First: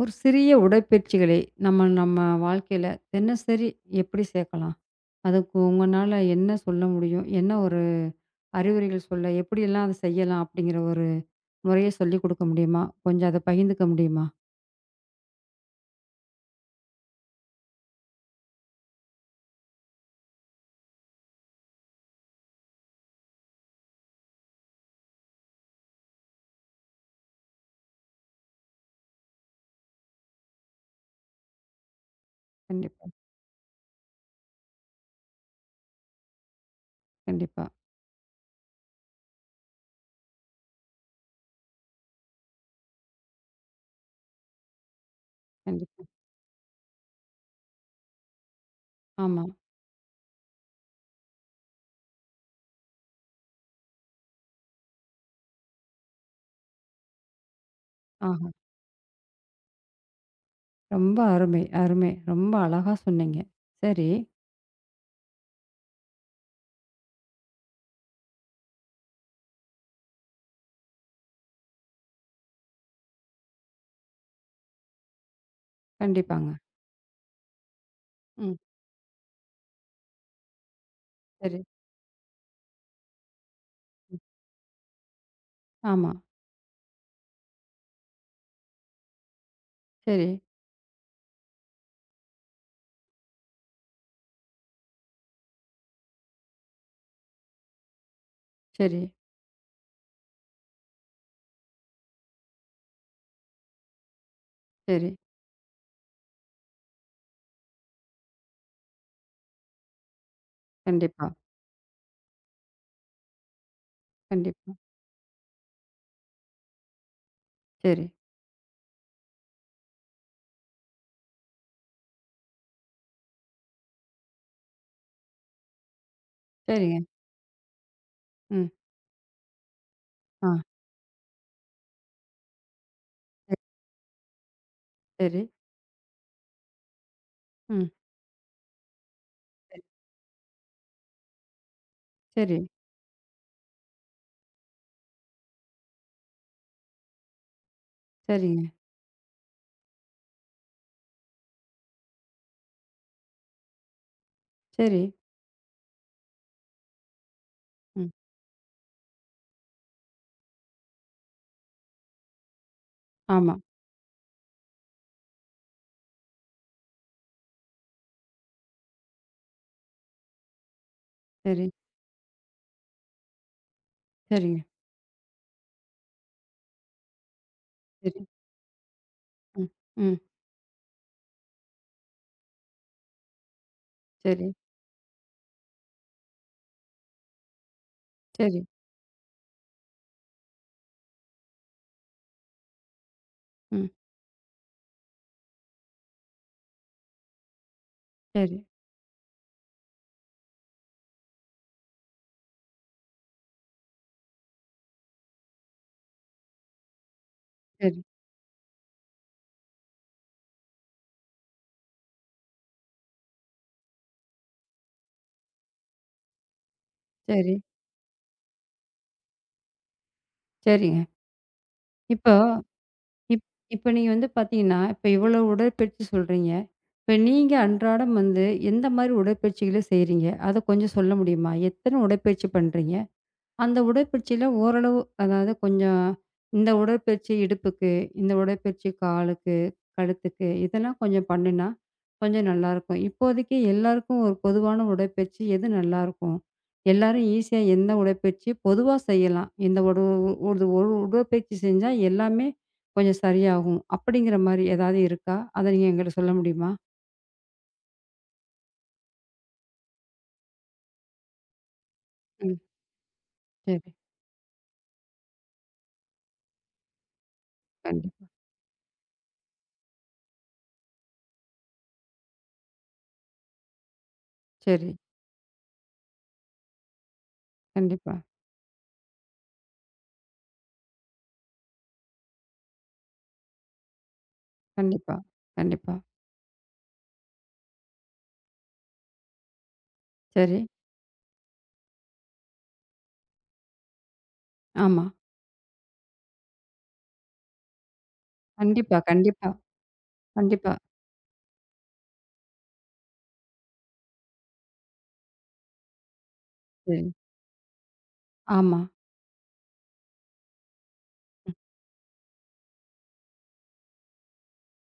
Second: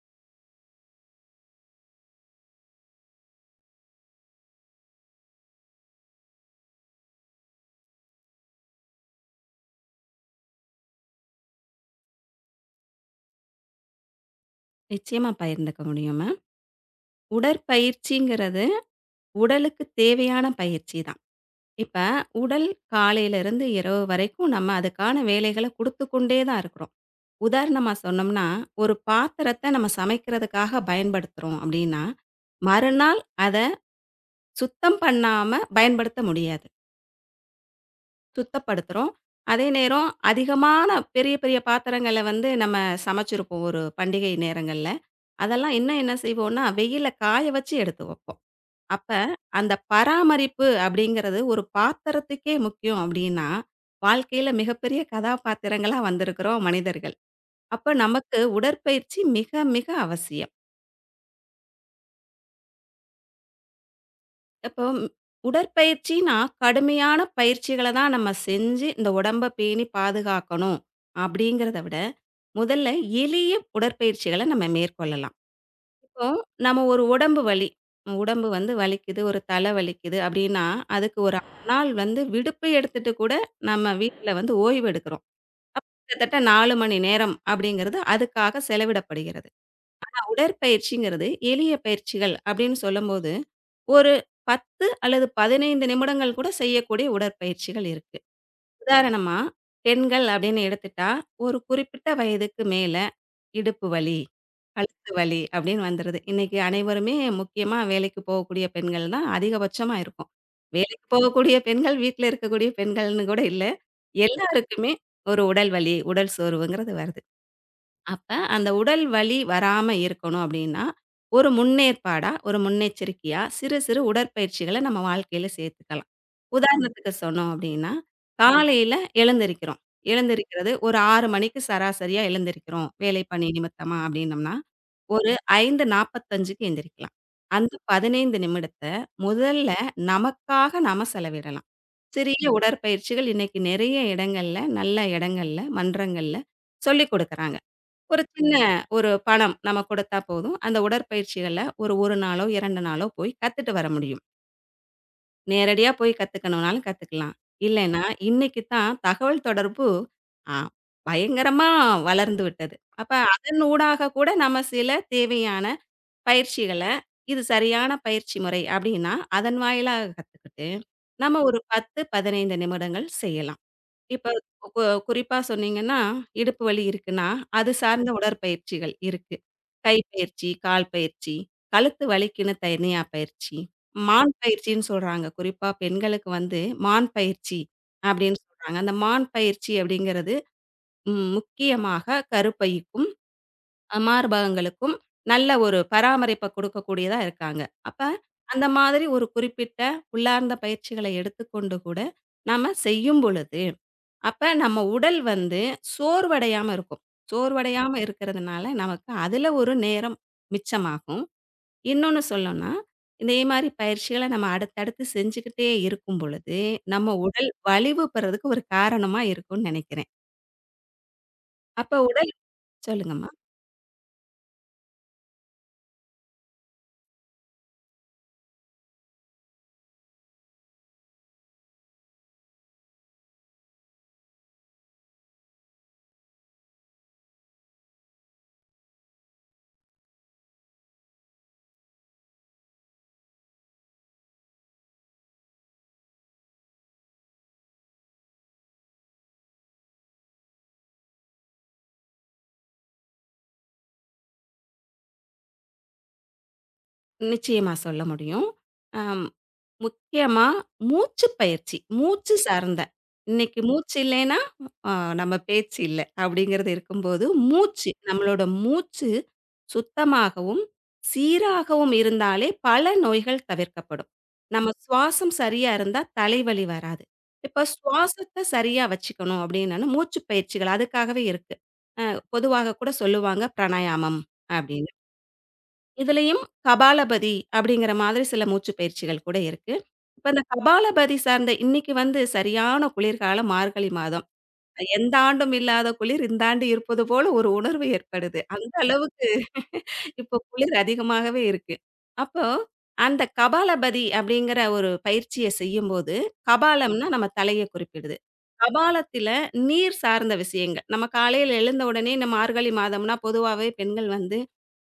ஒரு சிறிய உடற்பயிற்சிகளை நம்ம நம்ம வாழ்க்கையில தினசரி எப்படி சேர்க்கலாம்? அதுக்கு உங்கனால என்ன சொல்ல முடியும்? என்ன ஒரு அறிவுரைகள் சொல்ல எப்படியெல்லாம் அத செய்யலாம்? அப்படிங்கிற ஒரு முறைய சொல்லிக் குடுக்க முடியுமா? கொஞ்சம் அத பகிர்ந்துக்க முடியுமா? நிச்சயமா பகிர்ந்துக்க முடியும் மேம். உடற்பயிற்சிங்கிறது உடலுக்கு தேவையான பயிற்சி தான். இப்ப உடல் காலையிலிருந்து இரவு வரைக்கும் நம்ம அதுக்கான வேலைகள குடுத்து கொண்டே தான் இருக்கிறோம். உதாரணமா சொன்னோம்னா, ஒரு பாத்திரத்த நம்ம சமைக்கிறதுக்காக பயன்படுத்துறோம் அப்படின்னா, கண்டிப்பா, மறுநாள் அத சுத்தம் பண்ணாம பயன்படுத்த முடியாது. கண்டிப்பா, சுத்தப்படுத்துறோம். அதே நேரம் அதிகமான பெரிய பெரிய பாத்திரங்கள வந்து நம்ம சமைச்சிருப்போம் ஒரு பண்டிகை நேரங்கள்ல. அதெல்லாம் இன்னும் கண்டிப்பா. என்ன செய்வோம்னா, வெயில்ல காய வச்சு எடுத்து வைப்போம். அப்ப ஆமா. அந்த பராமரிப்பு அப்படிங்கிறது ஒரு பாத்திரத்துக்கே முக்கியம் அப்படின்னா, வாழ்க்கையில மிகப்பெரிய கதாபாத்திரங்களா வந்திருக்கிறோம் மனிதர்கள். அப்ப நமக்கு ஆஹா! உடற்பயிற்சி மிக, மிக அவசியம். ரொம்ப அருமை, அருமை. ரொம்ப அழகா சொன்னீங்க. சரி. இப்போ உடற்பயிற்சின்னா, கடுமையான பயிற்சிகள தான் நம்ம செஞ்சு இந்த உடம்ப பேணி பாதுகாக்கணும் அப்படிங்கிறத விட, முதல்ல எளிய உடற்பயிற்சிகள நம்ம மேற்கொள்ளலாம். இப்போ கண்டிப்பாங்க. நம்ம ஒரு உடம்பு வலி, உடம்பு ம். வந்து வலிக்குது, ஒரு தலை வலிக்குது அப்படின்னா, அதுக்கு ஒரு சரி. நாள் வந்து விடுப்பு எடுத்துட்டு கூட நம்ம ம். வீட்ல வந்து ஓய்வு எடுக்கிறோம். ஆமா. கிட்டத்தட்ட 4 மணி நேரம் அப்படிங்கிறது அதுக்காக செலவிடப்படுகிறது. சரி, உடற்பயிற்சிங்கிறது எளிய பயிற்சிகள் அப்படின்னு சொல்லும்போது, ஒரு 10 அல்லது 15 நிமிடங்கள் கூட செய்யக்கூடிய உடற்பயிற்சிகள் இருக்கு. சரி, உதாரணமா பெண்கள் அப்படின்னு எடுத்துட்டா, ஒரு குறிப்பிட்ட வயதுக்கு மேல இடுப்பு வலி, சரி. கழுத்து வலி அப்படின்னு வந்துருது. இன்னைக்கு அனைவருமே முக்கியமா வேலைக்கு போகக்கூடிய பெண்கள் தான் அதிகபட்சமா இருக்கோம். வேலைக்கு கண்டிப்பா, போகக்கூடிய பெண்கள், வீட்ல இருக்கக்கூடிய பெண்கள்னு கூட இல்ல. கண்டிப்பா. எல்லாருக்குமே ஒரு உடல் வலி, உடல் சோர்வுங்கிறது வருது. சரி. அப்ப அந்த உடல் வலி வராம இருக்கணும் அப்படின்னா, ஒரு முன்னேற்பாடா, ஒரு முன்னெச்சரிக்கையா சிறு சிறு உடற்பயிற்சிகள நம்ம வாழ்க்கையில சேர்த்துக்கலாம். சரிங்க. உதாரணத்துக்கு சொன்னோம் அப்படின்னா, ம். ம். காலையில எழுந்திரிக்கிறோம். ஆ. எழுந்திரிக்கிறது ஒரு 6 மணிக்கு சராசரியா எழுந்திரிக்கிறோம். வேலை பணி சரி, நிமித்தமா அப்படின்னம்னா, ஒரு சரி. 5:45க்கு எந்திரிக்கலாம். அந்த ம். சரி. 15 நிமிடத்த முதல்ல நமக்காக நாம செலவிடலாம். சிறிய சரி, உடற்பயிற்சிகள் இன்னைக்கு நிறைய இடங்கள்ல, நல்ல இடங்கள்ல, மன்றங்கள்ல சொல்லிக் குடுக்குறாங்க. ஒரு சின்ன சரிங்க. ஒரு பணம் நம்ம கொடுத்தா போதும். அந்த உடற்பயிற்சிகள ஒரு 1 நாளோ, 2 நாளோ போய் கத்துட்டு வர முடியும். சரி. நேரடியா போய் கத்துக்கணும்னாலும் கத்துக்கலாம். இல்லைன்னா, ம். இன்னைக்கு தான் தகவல் தொடர்பு அ பயங்கரமா வளர்ந்து விட்டது. அப்ப ஆமா. அதன் ஊடாக கூட நம்ம சில தேவையான பயிற்சிகள, இது சரியான பயிற்சி முறை அப்டின்னா, அதன் வாயிலாக கத்துக்கிட்டு, நம்ம ஒரு சரி, 10, 15 நிமிடங்கள் செய்யலாம். இப்ப சரிங்க. குறிப்பா சொன்னீங்கன்னா, இடுப்பு வலி இருக்குன்னா, அது சார்ந்த சரி. உடற்பயிற்சிகள் இருக்கு. ம், கை ம். பயிற்சி, கால் பயிற்சி, கழுத்து வலிக்குன்னு தனியா பயிற்சி, மான் சரி, பயிற்சின்னு சொல்றாங்க. குறிப்பா பெண்களுக்கு வந்து மான் பயிற்சி அப்படின்னு சரி. சொல்றாங்க. அந்த மான் பயிற்சி அப்படிங்கிறது முக்கியமாக கருப்பைக்கும் ம். மார்பகங்களுக்கும் நல்ல ஒரு பராமரிப்ப குடுக்கக்கூடியதா இருக்காங்க. அப்ப சரி, அந்த மாதிரி ஒரு குறிப்பிட்ட உள்ளார்ந்த பயிற்சிகளை எடுத்துக்கொண்டு கூட நாம செய்யும் பொழுது, அப்ப நம்ம உடல் வந்து சோர்வடையாம இருக்கும். சோர்வடையாம சரி, இருக்கிறதுனால நமக்கு அதுல ஒரு நேரம் மிச்சமாகும். இன்னொன்னு சொல்லணும்னா, இதே மாரி பயிற்சிகள நம்ம அடுத்தடுத்து செஞ்சுக்கிட்டே இருக்கும் பொழுது, நம்ம உடல் சரி, வலிவு பெறதுக்கு ஒரு காரணமா இருக்கும்னு நெனைக்கிறேன். சரிங்க. அப்ப உடல் இப்போ சொல்லுங்கம்மா. இப் இப்ப நீங்க வந்து பார்த்தீங்கன்னா, இப்ப இவ்வளோ உடற்பயிற்சி சொல்றீங்க. இப்ப நீங்க அன்றாடம் வந்து எந்த மாரி உடற்பயிற்சிகள செய்றீங்க? அத கொஞ்சம் சொல்ல முடியுமா? எத்தன உடற்பயிற்சி பண்றீங்க? அந்த உடற்பயிற்சியில ஓரளவு அதாவது கொஞ்சம் இந்த உடற்பயிற்சி இடுப்புக்கு, இந்த உடற்பயிற்சி காலுக்கு, கழுத்துக்கு இதெல்லாம் கொஞ்சம் பண்ணுனா, கொஞ்சம் நல்லாயிருக்கும். இப்போதைக்கு எல்லாருக்கும் ஒரு பொதுவான உடற்பயிற்சி எது நல்லாயிருக்கும்? எல்லாரும் ஈஸியா எந்த உடற்பயிற்சி பொதுவா செய்யலாம். இந்த ஒரு ஒரு ஒரு உடற்பயிற்சி செஞ்சா எல்லாமே கொஞ்சம் சரியாகும். அப்படிங்கிற மாரி ஏதாவது இருக்கா? அத நீங்க எங்கிட்ட சொல்ல முடியுமா? நிச்சயமா சொல்ல முடியும். அம் முக்கியமா மூச்சு பயிற்சி. மூச்சு ம். சார்ந்த. இன்னைக்கு சரி. மூச்சு இல்லைன்னா, அ நம்ம பேச்சு இல்ல. அப்படிங்கிறது இருக்கும்போது, மூச்சு கண்டிப்பா. நம்மளோட மூச்சு சுத்தமாகவும், சீராகவும் இருந்தாலே பல நோய்கள் தவிர்க்கப்படும். நம்ம சரி. சுவாசம் சரியா இருந்தா தலைவலி வராது. இப்ப கண்டிப்பா. சுவாசத்த சரியா வச்சுக்கணும் அப்படின்னா மூச்சு பயிற்சிகள் அதுக்காகவே இருக்கு. அ பொதுவாக கூட சொல்லுவாங்க பிராணாயாமம் அப்படின்னு. கண்டிப்பா. கண்டிப்பா. இதுலயும் கபாலபதி அப்படிங்கிற மாதிரி சில மூச்சு பயிற்சிகள் கூட இருக்கு. இப்ப இந்த சரி. கபாலபதி சார்ந்த இன்னைக்கு வந்து சரியான குளிர்காலம் மார்கழி மாதம். ஆமா. எந்த ஆண்டும் இல்லாத குளிர் இந்த ஆண்டு இருப்பது போல ஒரு உணர்வு ஏற்படுது. அந்த கண்டிப்பா, அளவுக்கு கண்டிப்பா. இப்போ கண்டிப்பா. குளிர் அதிகமாகவே இருக்கு. அப்போ அந்த கபாலபதி அப்படிங்கிற ஒரு பயிற்சிய செய்யும்போது, சரி. கபாலம்ன்னா நம்ம தலைய குறிப்பிடுது. ஆமா. கபாலத்தில நீர் சார்ந்த விஷயங்கள். நம்ம ம். காலையில எழுந்த உடனே இந்த மார்கழி மாதம்னா பொதுவாவே பெண்கள் வந்து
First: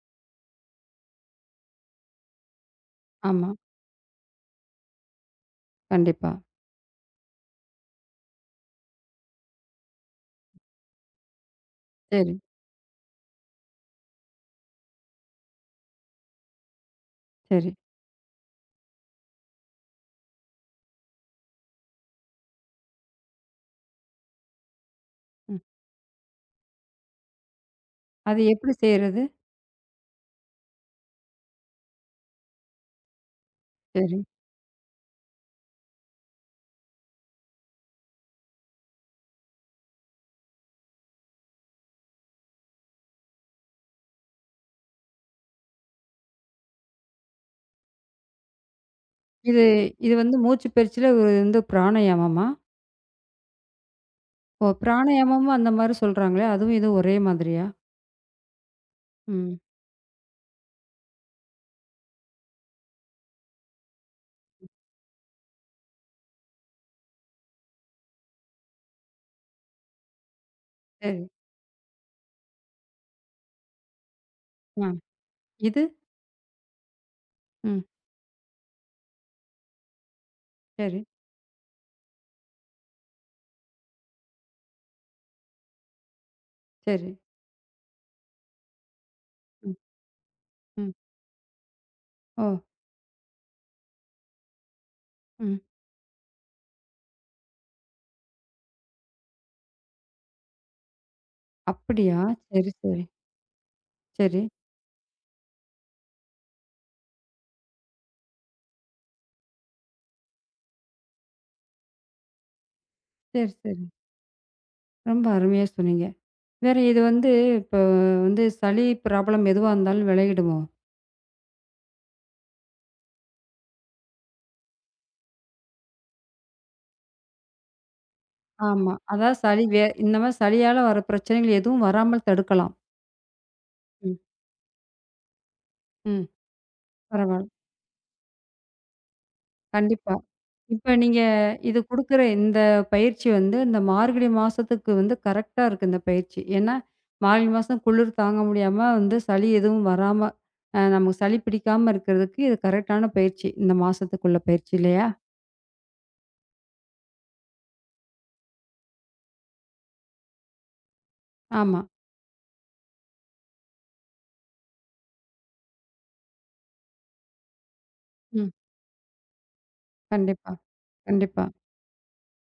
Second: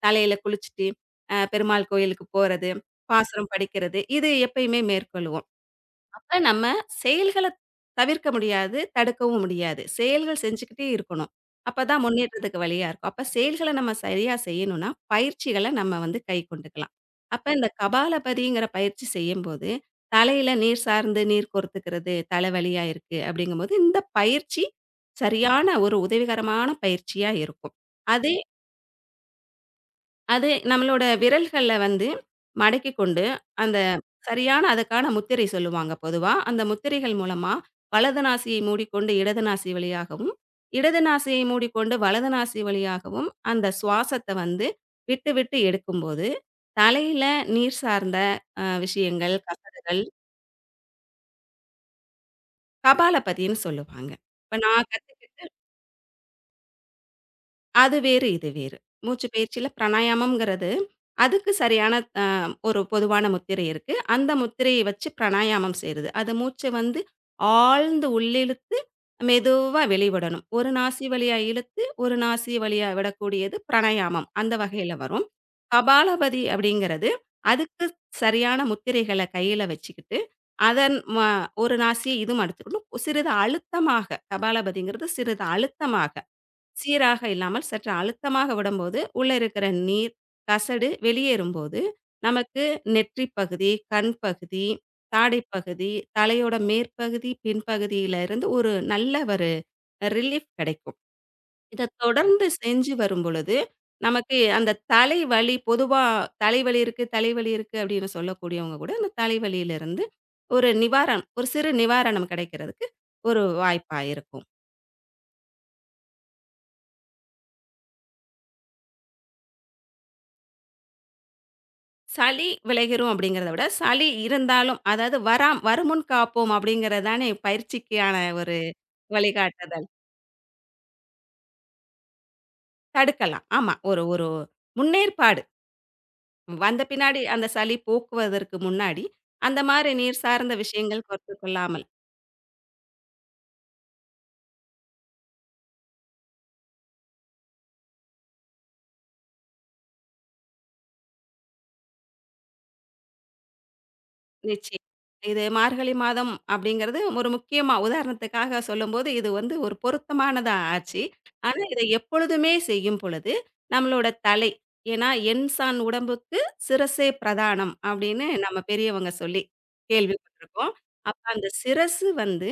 தலையில குளிச்சுட்டு, பெருமாள் கோயிலுக்கு போறது, ஆமா. பாசுரம் படிக்கிறது, இது எப்பயுமே மேற்கொள்வோம். கண்டிப்பா. அப்ப நம்ம செயல்கள தவிர்க்க முடியாது, தடுக்கவும் முடியாது. செயல்கள் செஞ்சுக்கிட்டே இருக்கணும். அப்பதான் சரி, முன்னேற்றத்துக்கு வழியா இருக்கும். அப்ப செயல்கள நம்ம சரியா செய்யணும்னா, பயிற்சிகள நம்ம வந்து கைக்கொண்டுக்கலாம். அப்ப இந்த சரி. கபாலபதிங்கிற பயிற்சி செய்யும்போது, தலையில நீர் சார்ந்து நீர் கோர்த்துக்கிறது, தலைவலியா இருக்கு அப்படிங்கும்போது, இந்த பயிற்சி ம். சரியான ஒரு உதவிகரமான பயிற்சியா இருக்கும். அதே அது எப்படி செய்றது? அது நம்மளோட விரல்கள்ல வந்து மடக்கிக் கொண்டு, அந்த சரி. சரியான அதுக்கான முத்திரை சொல்லுவாங்க பொதுவா. அந்த முத்திரைகள் மூலமா வலது நாசியை மூடிக்கொண்டு இடது நாசி வழியாகவும், இடது நாசியை மூடிக்கொண்டு வலது நாசி வழியாகவும் அந்த சுவாசத்த வந்து விட்டு, விட்டு எடுக்கும்போது, தலையில நீர் சார்ந்த விஷயங்கள், இது கசடுகள் இது வந்து மூச்சு பயிற்சியில ஒரு வந்து பிராணயாமமா? கபாலபதின்னு சொல்லுவாங்க. இப்ப ஓ! நான் கத் பிராணயாமமும் அந்த மாரி சொல்றாங்களே! அதுவும் இதுவும் ஒரே மாதிரியா? அது வேறு, இது வேறு. மூச்சு ம். பயிற்சியில பிராணாயாமம்ங்கிறது, அதுக்கு சரியான அ ஒரு பொதுவான முத்திரை இருக்கு. அந்த முத்திரையை வச்சு பிராணாயாமம் செய்றது. அது மூச்ச வந்து ஆழ்ந்து உள்ளிழுத்து, மெதுவா வெளிவிடணும். ஒரு நாசி சரி. வழியா இழுத்து, ஒரு நாசி வழியா விடக்கூடியது பிராணாயாமம். அந்த ஆ. வகையில வரும். இது? கபாலபதி அப்படிங்கிறது, ம். அதுக்கு சரியான முத்திரைகள கையில வச்சுக்கிட்டு, அதன் சரி, ம ஒரு நாசிய இதுவும் அடைச்சுக்கணும். சிறிது அழுத்தமாக கபாலபதிங்கிறது சிறிது அழுத்தமாக. சரி. சீராக இல்லாமல் சற்று அழுத்தமாக விடும்போது, உள்ள இருக்கிற ம், நீர், கசடு ம். வெளியேறும்போது, ஓ! நமக்கு நெற்றி பகுதி, கண் பகுதி, தாடை ம். பகுதி, தலையோட மேற்பகுதி, பின்பகுதியில இருந்து ஒரு நல்ல ஒரு ரிலீஃப் கிடைக்கும். இத அப்படியா? தொடர்ந்து சரி, செஞ்சு சரி. வரும்பொழுது, நமக்கு சரி, அந்த தலைவலி பொதுவா தலைவலி இருக்கு, தலைவலி இருக்கு அப்படின்னு சொல்லக்கூடியவங்க கூட, அந்த தலைவலியிலிருந்து ஒரு நிவாரணம் ஒரு சிறு நிவாரணம் கிடைக்கிறதுக்கு ஒரு சரி, சரி. வாய்ப்பா இருக்கும். ரொம்ப அருமையா சொன்னீங்க. வேற இது வந்து இப்போ வந்து சளி ப்ராப்ளம் எதுவா இருந்தாலும் விலகிடுமோ? சளி விலகிரும் அப்படிங்கிறத விட, சளி இருந்தாலும் அதாவது வராம் வருமுன் காப்போம் அப்படிங்கிறது தானே பயிற்சிக்கான ஒரு ஆமா. அதாவது சளி வே வழிகாட்டுதல். இந்த மாரி சளியால வர பிரச்சனைகள் எதுவும் வராமல் தடுக்கலாம். தடுக்கலாம். ஆமா. ஒரு ம். ஒரு முன்னேற்பாடு. ம். வந்த பின்னாடி அந்த பரவால்ல. சளி போக்குவதற்கு முன்னாடி, அந்த மாரி கண்டிப்பா. நீர் சார்ந்த இப்ப விஷயங்கள் நீங்க குறைத்து இது கொள்ளாமல் குடுக்குற இந்த பயிற்சி வந்து, இந்த மார்கழி மாசத்துக்கு வந்து கரெக்ட்டா இருக்கு இந்த பயிற்சி. ஏன்னா, மார்கழி மாசம் குளிர் தாங்க முடியாம வந்து சளி எதுவும் வராம, நமக்கு சளி பிடிக்காம இருக்கிறதுக்கு இது கரெக்ட்டான பயிற்சி. இந்த மாசத்துக்குள்ள பயிற்சி நிச்சயம். இல்லையா? இது மார்கழி மாதம் அப்படிங்கிறது ஒரு முக்கியமா உதாரணத்துக்காக சொல்லும்போது, இது வந்து ஒரு பொருத்தமானதா ஆச்சு. ஆனா, ஆமா. இதை எப்பொழுதுமே செய்யும் பொழுது, நம்மளோட தலை. ஏன்னா, "எண் சாண் உடம்புக்கு சிரசே பிரதானம்" அப்படின்னு ம். நம்ம பெரியவங்க சொல்லி கண்டிப்பா, கேள்விப்பட்டிருக்கோம். அப்ப கண்டிப்பா, அந்த சிரசு வந்து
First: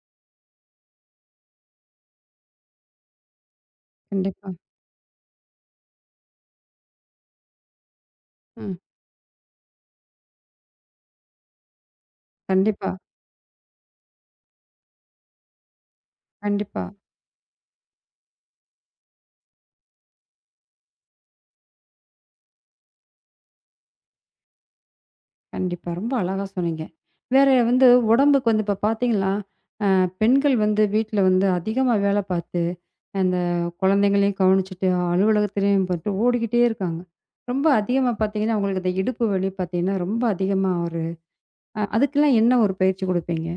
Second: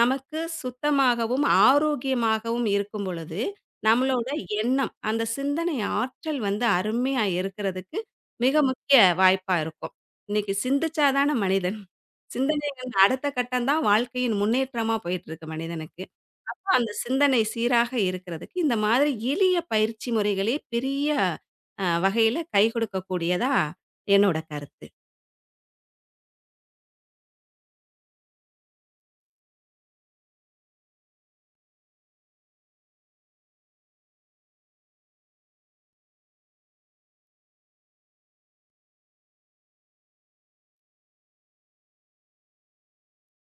நமக்கு சுத்தமாகவும், ஆரோக்கியமாகவும் இருக்கும் பொழுது, நம்மளோட கண்டிப்பா. எண்ணம், அந்த சிந்தனை ஆற்றல் வந்து அருமையா இருக்கிறதுக்கு மிக ம். முக்கிய வாய்ப்பா இருக்கும். இன்னைக்கு சிந்திச்சா தான மனிதன். கண்டிப்பா, சிந்தனையின் அடுத்த கட்டம் தான் வாழ்க்கையின் முன்னேற்றமா போயிட்டுருக்கு மனிதனுக்கு. அப்ப கண்டிப்பா. அந்த சிந்தனை சீராக இருக்கிறதுக்கு, இந்த மாதிரி எளிய பயிற்சி முறைகளே பெரிய வகையில கை கொடுக்கக்கூடியதா என்னோட கருத்து. கண்டிப்பா. ரொம்ப அழகா சொன்னீங்க. வேற வந்து உடம்புக்கு வந்து இப்ப பார்த்தீங்கன்னா, பெண்கள் வந்து வீட்ல வந்து அதிகமா வேலை பார்த்து, அந்த குழந்தைங்களையும் கவனிச்சுட்டு, அலுவலகத்திலயும் போட்டு ஓடிக்கிட்டே இருக்காங்க. ரொம்ப அதிகமா பார்த்தீங்கன்னா, அவங்களுக்கு இந்த இடுப்பு வலி பார்த்தீங்கன்னா, ரொம்ப அதிகமா ஒரு அதுக்கெல்லாம் என்ன ஒரு பயிற்சி குடுப்பீங்க?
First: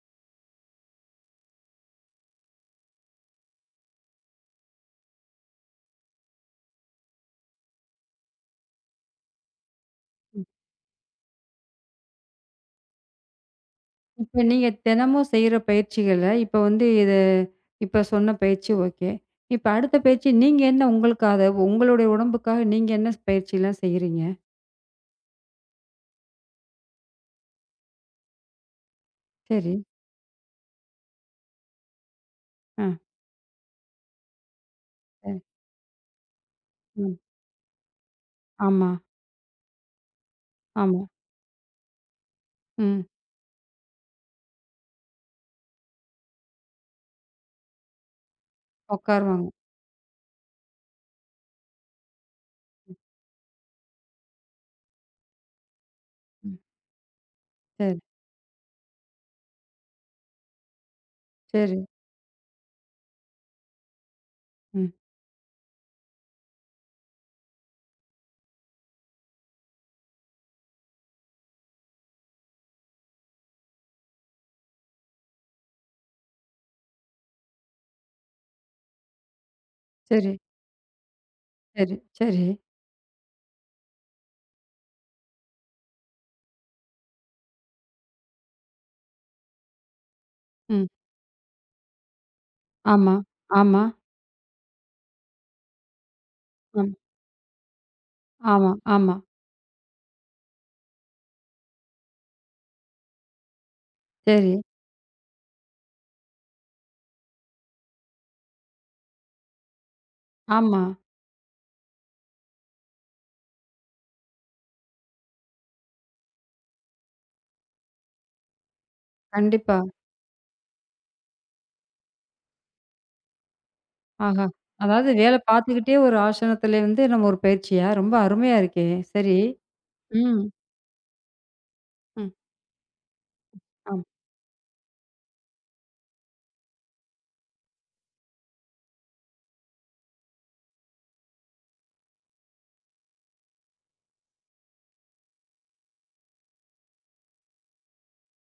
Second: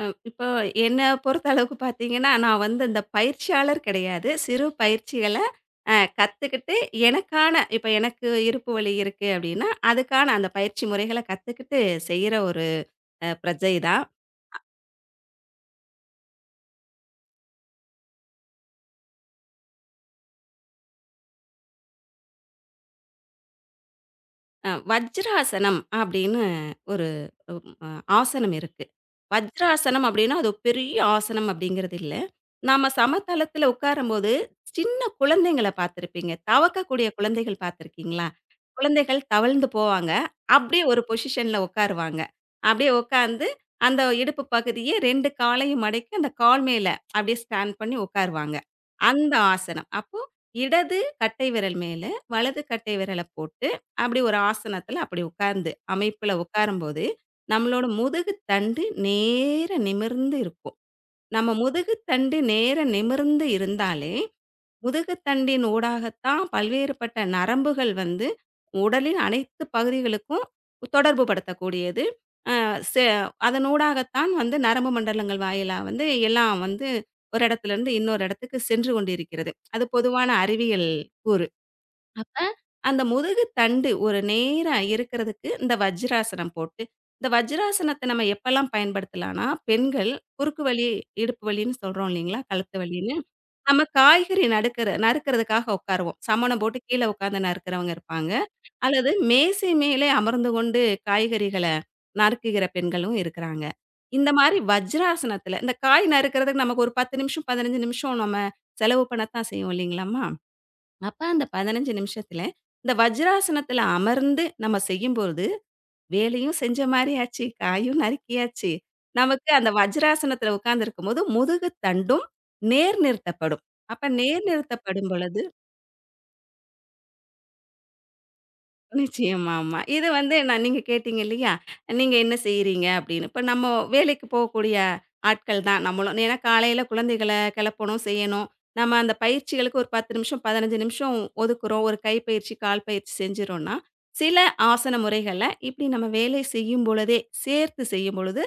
அ இப்போ என்ன பொறுத்தளவுக்கு பார்த்தீங்கன்னா, நான் வந்து இந்த பயிற்சியாளர் கிடையாது. சிறு பயிற்சிகள கத்துக்கிட்டு எனக்கான இப்ப எனக்கு இருப்பு வலி இருக்கு அப்டின்னா, அதுக்கான அந்த பயிற்சி முறைகள கத்துக்கிட்டு செய்ற ஒரு பிரஜை தான். இப்ப நீங்க தினமும் செய்ற பயிற்சிகள, இப்ப வந்து இது இப்ப சொன்ன பயிற்சி ஓகே. இப்ப அடுத்த பயிற்சி நீங்க என்ன உங்களுக்காக, உங்களுடைய உடம்புக்காக நீங்க என்ன பயிற்சிலாம் செய்றீங்க? வஜ்ராசனம் அப்படின்னு ஒரு ம் அ ஆசனம் இருக்கு. சரி. வஜ்ராசனம் அப்படின்னா, அது ஒரு பெரிய ஆசனம் அப்படிங்கிறது இல்ல. ஆ. நாம சமதளத்தில உட்காரும்போது, சின்ன சரி. குழந்தைங்கள பார்த்திருப்பீங்க. தவக்கக்கூடிய ம். குழந்தைகள் பார்த்திருக்கீங்களா? ஆமா. குழந்தைகள் தவழ்ந்து போவாங்க. அப்படியே ஆமா. ஒரு பொசிஷன்ல உட்காருவாங்க. அப்படியே ம். உட்கார்ந்து, அந்த இடுப்பு பகுதியே 2 காலையும் மடக்கி, அந்த கால் மேல அப்படியே ஸ்டாண்ட் பண்ணி உட்காருவாங்க. அந்த உட்காருவாங்க. ஆசனம். அப்போ இடது கட்டை விரல் மேல, வலது கட்டை விரல போட்டு அப்படி ஒரு ஆசனத்துல அப்படி உட்கார்ந்து, அமைப்புல ம். உட்காரும்போது, நம்மளோட சரி, முதுகு தண்டு நேரா நிமிர்ந்து இருக்கும். நம்ம சரி. முதுகு தண்டு நேரா நிமிர்ந்து இருந்தாலே, ம். முதுகு தண்டின் ஊடாகத்தான் பல்வேறுபட்ட நரம்புகள் வந்து உடலின் அனைத்து பகுதிகளுக்கும் தொடர்பு படுத்தக்கூடியது. அ செ அதனூடாகத்தான் வந்து நரம்பு மண்டலங்கள் வாயிலா வந்து எல்லாம் வந்து ஒரு இடத்துலருந்து இன்னொரு இடத்துக்கு சென்று கொண்டிருக்கிறது. அது பொதுவான சரி, அறிவியல் கூறு. சரி, அப்ப சரி. அந்த முதுகு தண்டு ஒரு நேரா இருக்கிறதுக்கு இந்த வஜ்ராசனம் போட்டு, இந்த வஜ்ராசனத்த நம்ம எப்பலாம் பயன்படுத்தலான்னா, பெண்கள் குறுக்கு ம். வலி, இடுப்பு வலின்னு சொல்றோம் இல்லைங்களா? கழுத்து ஆமா, வலின்னு. ஆமா, நம்ம காய்கறி நடுக்கற நறுக்கிறதுக்காக உட்காருவோம். சமணம் போட்டு ஆம், கீழ உட்கார்ந்து நறுக்கிறவங்க இருப்பாங்க. ஆமா, அல்லது ஆமா. மேசை மேலே அமர்ந்து கொண்டு காய்கறிகள நறுக்குகிற பெண்களும் இருக்கிறாங்க. இந்த சரி. மாரி வஜ்ராசனத்துல இந்த காய் நறுக்கிறதுக்கு நமக்கு ஒரு 10 நிமிஷம், 15 நிமிஷம் நம்ம செலவு பண்ணத்தான் செய்வோம் இல்லைங்களாம்மா? ஆமா. அப்ப அந்த 15 நிமிஷத்துல, இந்த வஜ்ராசனத்துல அமர்ந்து நம்ம செய்யும்போது, வேலையும் செஞ்ச மாரி ஆச்சு, காயும் நறுக்கியாச்சு. நமக்கு அந்த கண்டிப்பா. வஜ்ராசனத்துல உட்கார்ந்திருக்கும்போது, முதுகு தண்டும் நேர் நிறுத்தப்படும். அப்ப ஆஹா! நேர் நிறுத்தப்படும் அதாவது வேலை பொழுது பார்த்துக்கிட்டே ஒரு ஆசனத்திலே வந்து நம்ம ஒரு பயிற்சியா? ரொம்ப அருமையா இருக்கே! சரி. நிச்சயமா, ஆமா. இது வந்து ம். நான் நீங்க கேட்டீங்க இல்லையா? நீங்க ம். என்ன செய்றீங்க அப்படின்னு. இப்ப நம்ம ஆம். வேலைக்கு போகக்கூடிய ஆட்கள் தான் நம்மளும். ஏன்னா காலையில குழந்தைகள கிளப்பணும், செய்யணும். நம்ம அந்த பயிற்சிகளுக்கு ஒரு 10 நிமிஷம், 15 நிமிஷம் ஒதுக்குறோம். ஒரு கை பயிற்சி, கால் பயிற்சி செஞ்சுறோம்னா, சில ஆசன முறைகள இப்படி நம்ம வேலை செய்யும் பொழுதே, சேர்த்து செய்யும் பொழுது,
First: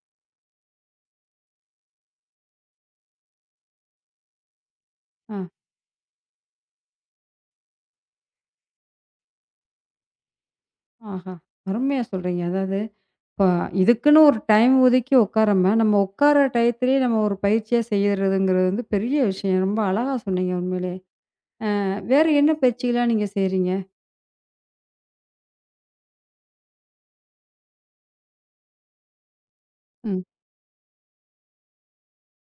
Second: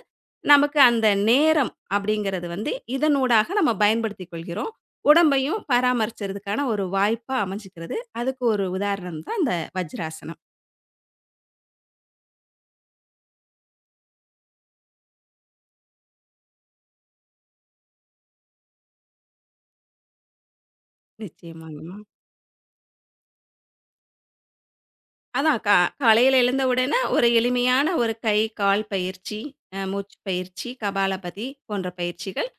நமக்கு அந்த நேரம் அப்படிங்கிறது வந்து இதனூடாக நம்ம பயன்படுத்திக் கொள்கிறோம். ஆ. உடம்பையும் பராமரிச்சறதுக்கான ஒரு வாய்ப்பா அமைஞ்சுக்கிறது. அதுக்கு ஒரு உதாரணம் தான் இந்த வஜ்ராசனம். ஆஹா! அருமையா சொல்றீங்க. அதாவது இப்ப இதுக்குன்னு ஒரு டைம் ஒதுக்கி உட்காராம, நம்ம உட்கார டயத்திலேயே நம்ம ஒரு பயிற்சியா செய்யறதுங்கிறது வந்து பெரிய விஷயம். ரொம்ப அழகா சொன்னீங்க உண்மையிலே. நிச்சயமாங்க. வேற என்ன பயிற்சிகள்லாம் நீங்க செய்றீங்க? அதான் கா காலையில எழுந்த உடனே ஒரு எளிமையான ஒரு கை, கால் பயிற்சி, மூச்சு ம். பயிற்சி, கபாலபதி போன்ற பயிற்சிகள்.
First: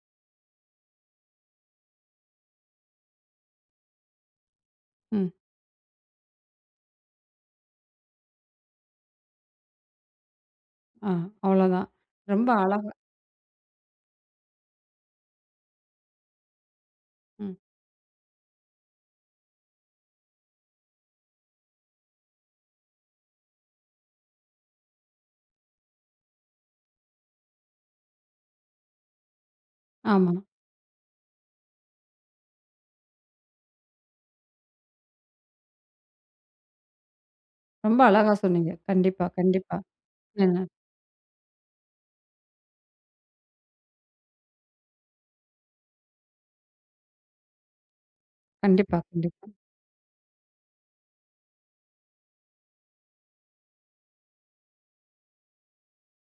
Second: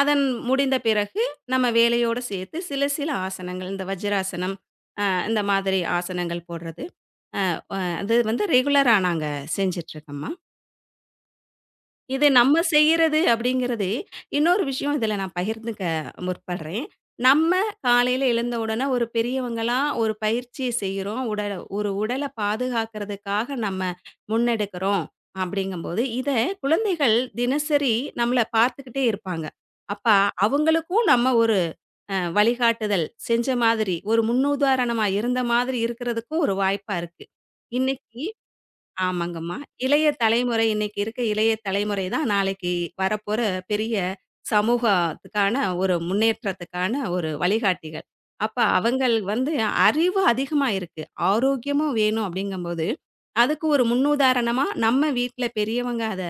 அதன் முடிந்த பிறகு நம்ம வேலையோடு சேர்த்து சில சில ஆசனங்கள், இந்த வஜ்ராசனம், அ ம். இந்த மாதிரி ஆசனங்கள் போடுறது. அது வந்து ரெகுலரா நாங்க செஞ்சுட்ருக்கோம்மா. ஆ அவ்வளோதான். இது ரொம்ப நம்ம அழகா செய்யறது அப்படிங்கிறது, இன்னொரு விஷயம் இதில நான் பகிர்ந்துக்க முற்படுறேன். நம்ம ம். காலையில எழுந்த உடனே ஒரு பெரியவங்கலாம் ஒரு பயிற்சிய செய்றோம். உடல ஒரு உடல பாதுகாக்கிறதுக்காக நம்ம முன்னெடுக்கிறோம் அப்படிங்கும்போது, இத குழந்தைகள் தினசரி நம்மள பார்த்துக்கிட்டே இருப்பாங்க. அப்ப ஆமா. அவங்களுக்கும் நம்ம ஒரு வழிகாட்டுதல் செஞ்ச மாதிரி, ஒரு முன்னுதாரணமா இருந்த மாதிரி இருக்கிறதுக்கும் ஒரு வாய்ப்பா இருக்கு. ரொம்ப இன்னைக்கு அழகா சொன்னீங்க. கண்டிப்பா, ஆமாங்கம்மா. கண்டிப்பா. இளைய ஏன்னா தலைமுறை இன்னைக்கு இருக்க இளைய தலைமுறை தான் நாளைக்கு வரப்போற பெரிய சமூகத்துக்கான ஒரு முன்னேற்றத்துக்கான ஒரு வழிகாட்டிகள். அப்ப கண்டிப்பா, அவங்கள் கண்டிப்பா, வந்து அறிவு அதிகமா இருக்கு. ஆரோக்கியமும் வேணும் அப்படிங்கும்போது, அதுக்கு ஒரு முன்னுதாரணமா நம்ம வீட்ல பெரியவங்க அத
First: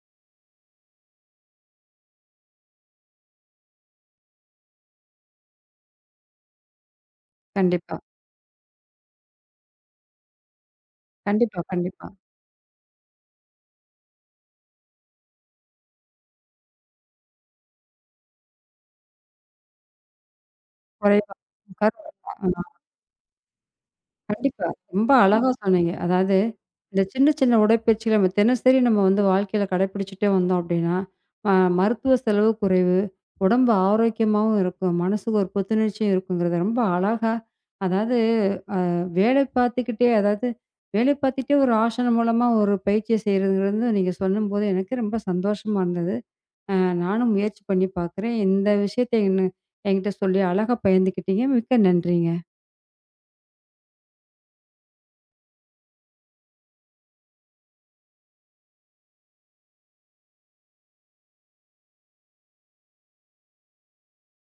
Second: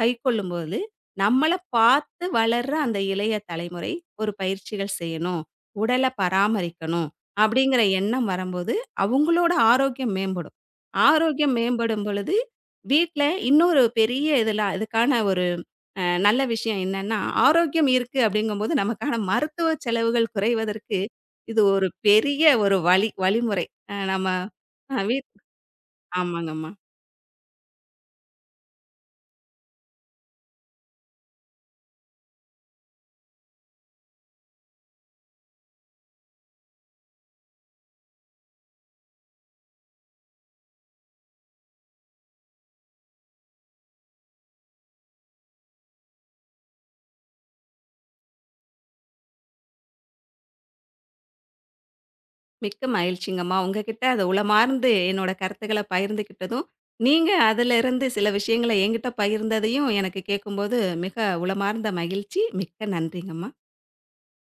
கைக்கொள்ளும்போது, நம்மள பார்த்து வளர்ற அந்த இளைய தலைமுறை ஒரு பயிற்சிகள் செய்யணும். உடல பராமரிக்கணும் அப்படிங்கிற கண்டிப்பா, எண்ணம் வரும்போது, அவங்களோட ஆரோக்கியம் மேம்படும். ஆரோக்கியம் கண்டிப்பா, மேம்படும் கண்டிப்பா. பொழுது, வீட்ல இன்னொரு பெரிய இதெல்லாம் இதுக்கான ஒரு நல்ல விஷயம் என்னன்னா, ஆரோக்கியம் இருக்கு அப்படிங்கும்போது நமக்கான மருத்துவ செலவுகள் குறைவதற்கு, குறைவா இது ஒரு பெரிய ஆமா. ஒரு வழி வழிமுறை. அ நம்ம கண்டிப்பா. அ ரொம்ப வீட் அழகா சொன்னீங்க. அதாவது ஆமாங்கம்மா. இந்த சின்ன, சின்ன உடற்பயிற்சிகள நம்ம தினசரி நம்ம வந்து வாழ்க்கையில கடைப்பிடிச்சுட்டே வந்தோம் அப்படின்னா, அ மருத்துவ செலவு குறைவு. உடம்பு ஆரோக்கியமாவும் இருக்கும். மனசுக்கு ஒரு புத்துணர்ச்சியும் இருக்குங்கிறத ரொம்ப அழகா அதாவது வேலை பார்த்துக்கிட்டே அதாவது வேலை பார்த்துட்டே ஒரு ஆசனம் மூலமா ஒரு பயிற்சிய செய்றதுங்கிறது நீங்க சொல்லும்போது எனக்கு ரொம்ப சந்தோஷமா இருந்தது. அ நானும் முயற்சி பண்ணி பார்க்குறேன். இந்த விஷயத்த என்ன என்கிட்ட சொல்லி அழகா பகிர்ந்துக்கிட்டீங்க. மிக்க நன்றிங்க. மிக்க மகிழ்ச்சிங்கம்மா. உங்ககிட்ட அத உளமார்ந்து என்னோட கருத்துக்கள பகிர்ந்துக்கிட்டதும், நீங்க அதிலிருந்து சில விஷயங்கள என்கிட்ட பகிர்ந்ததையும் எனக்கு கேட்கும்போது மிக உளமார்ந்த மகிழ்ச்சி. மிக்க நன்றிங்கம்மா.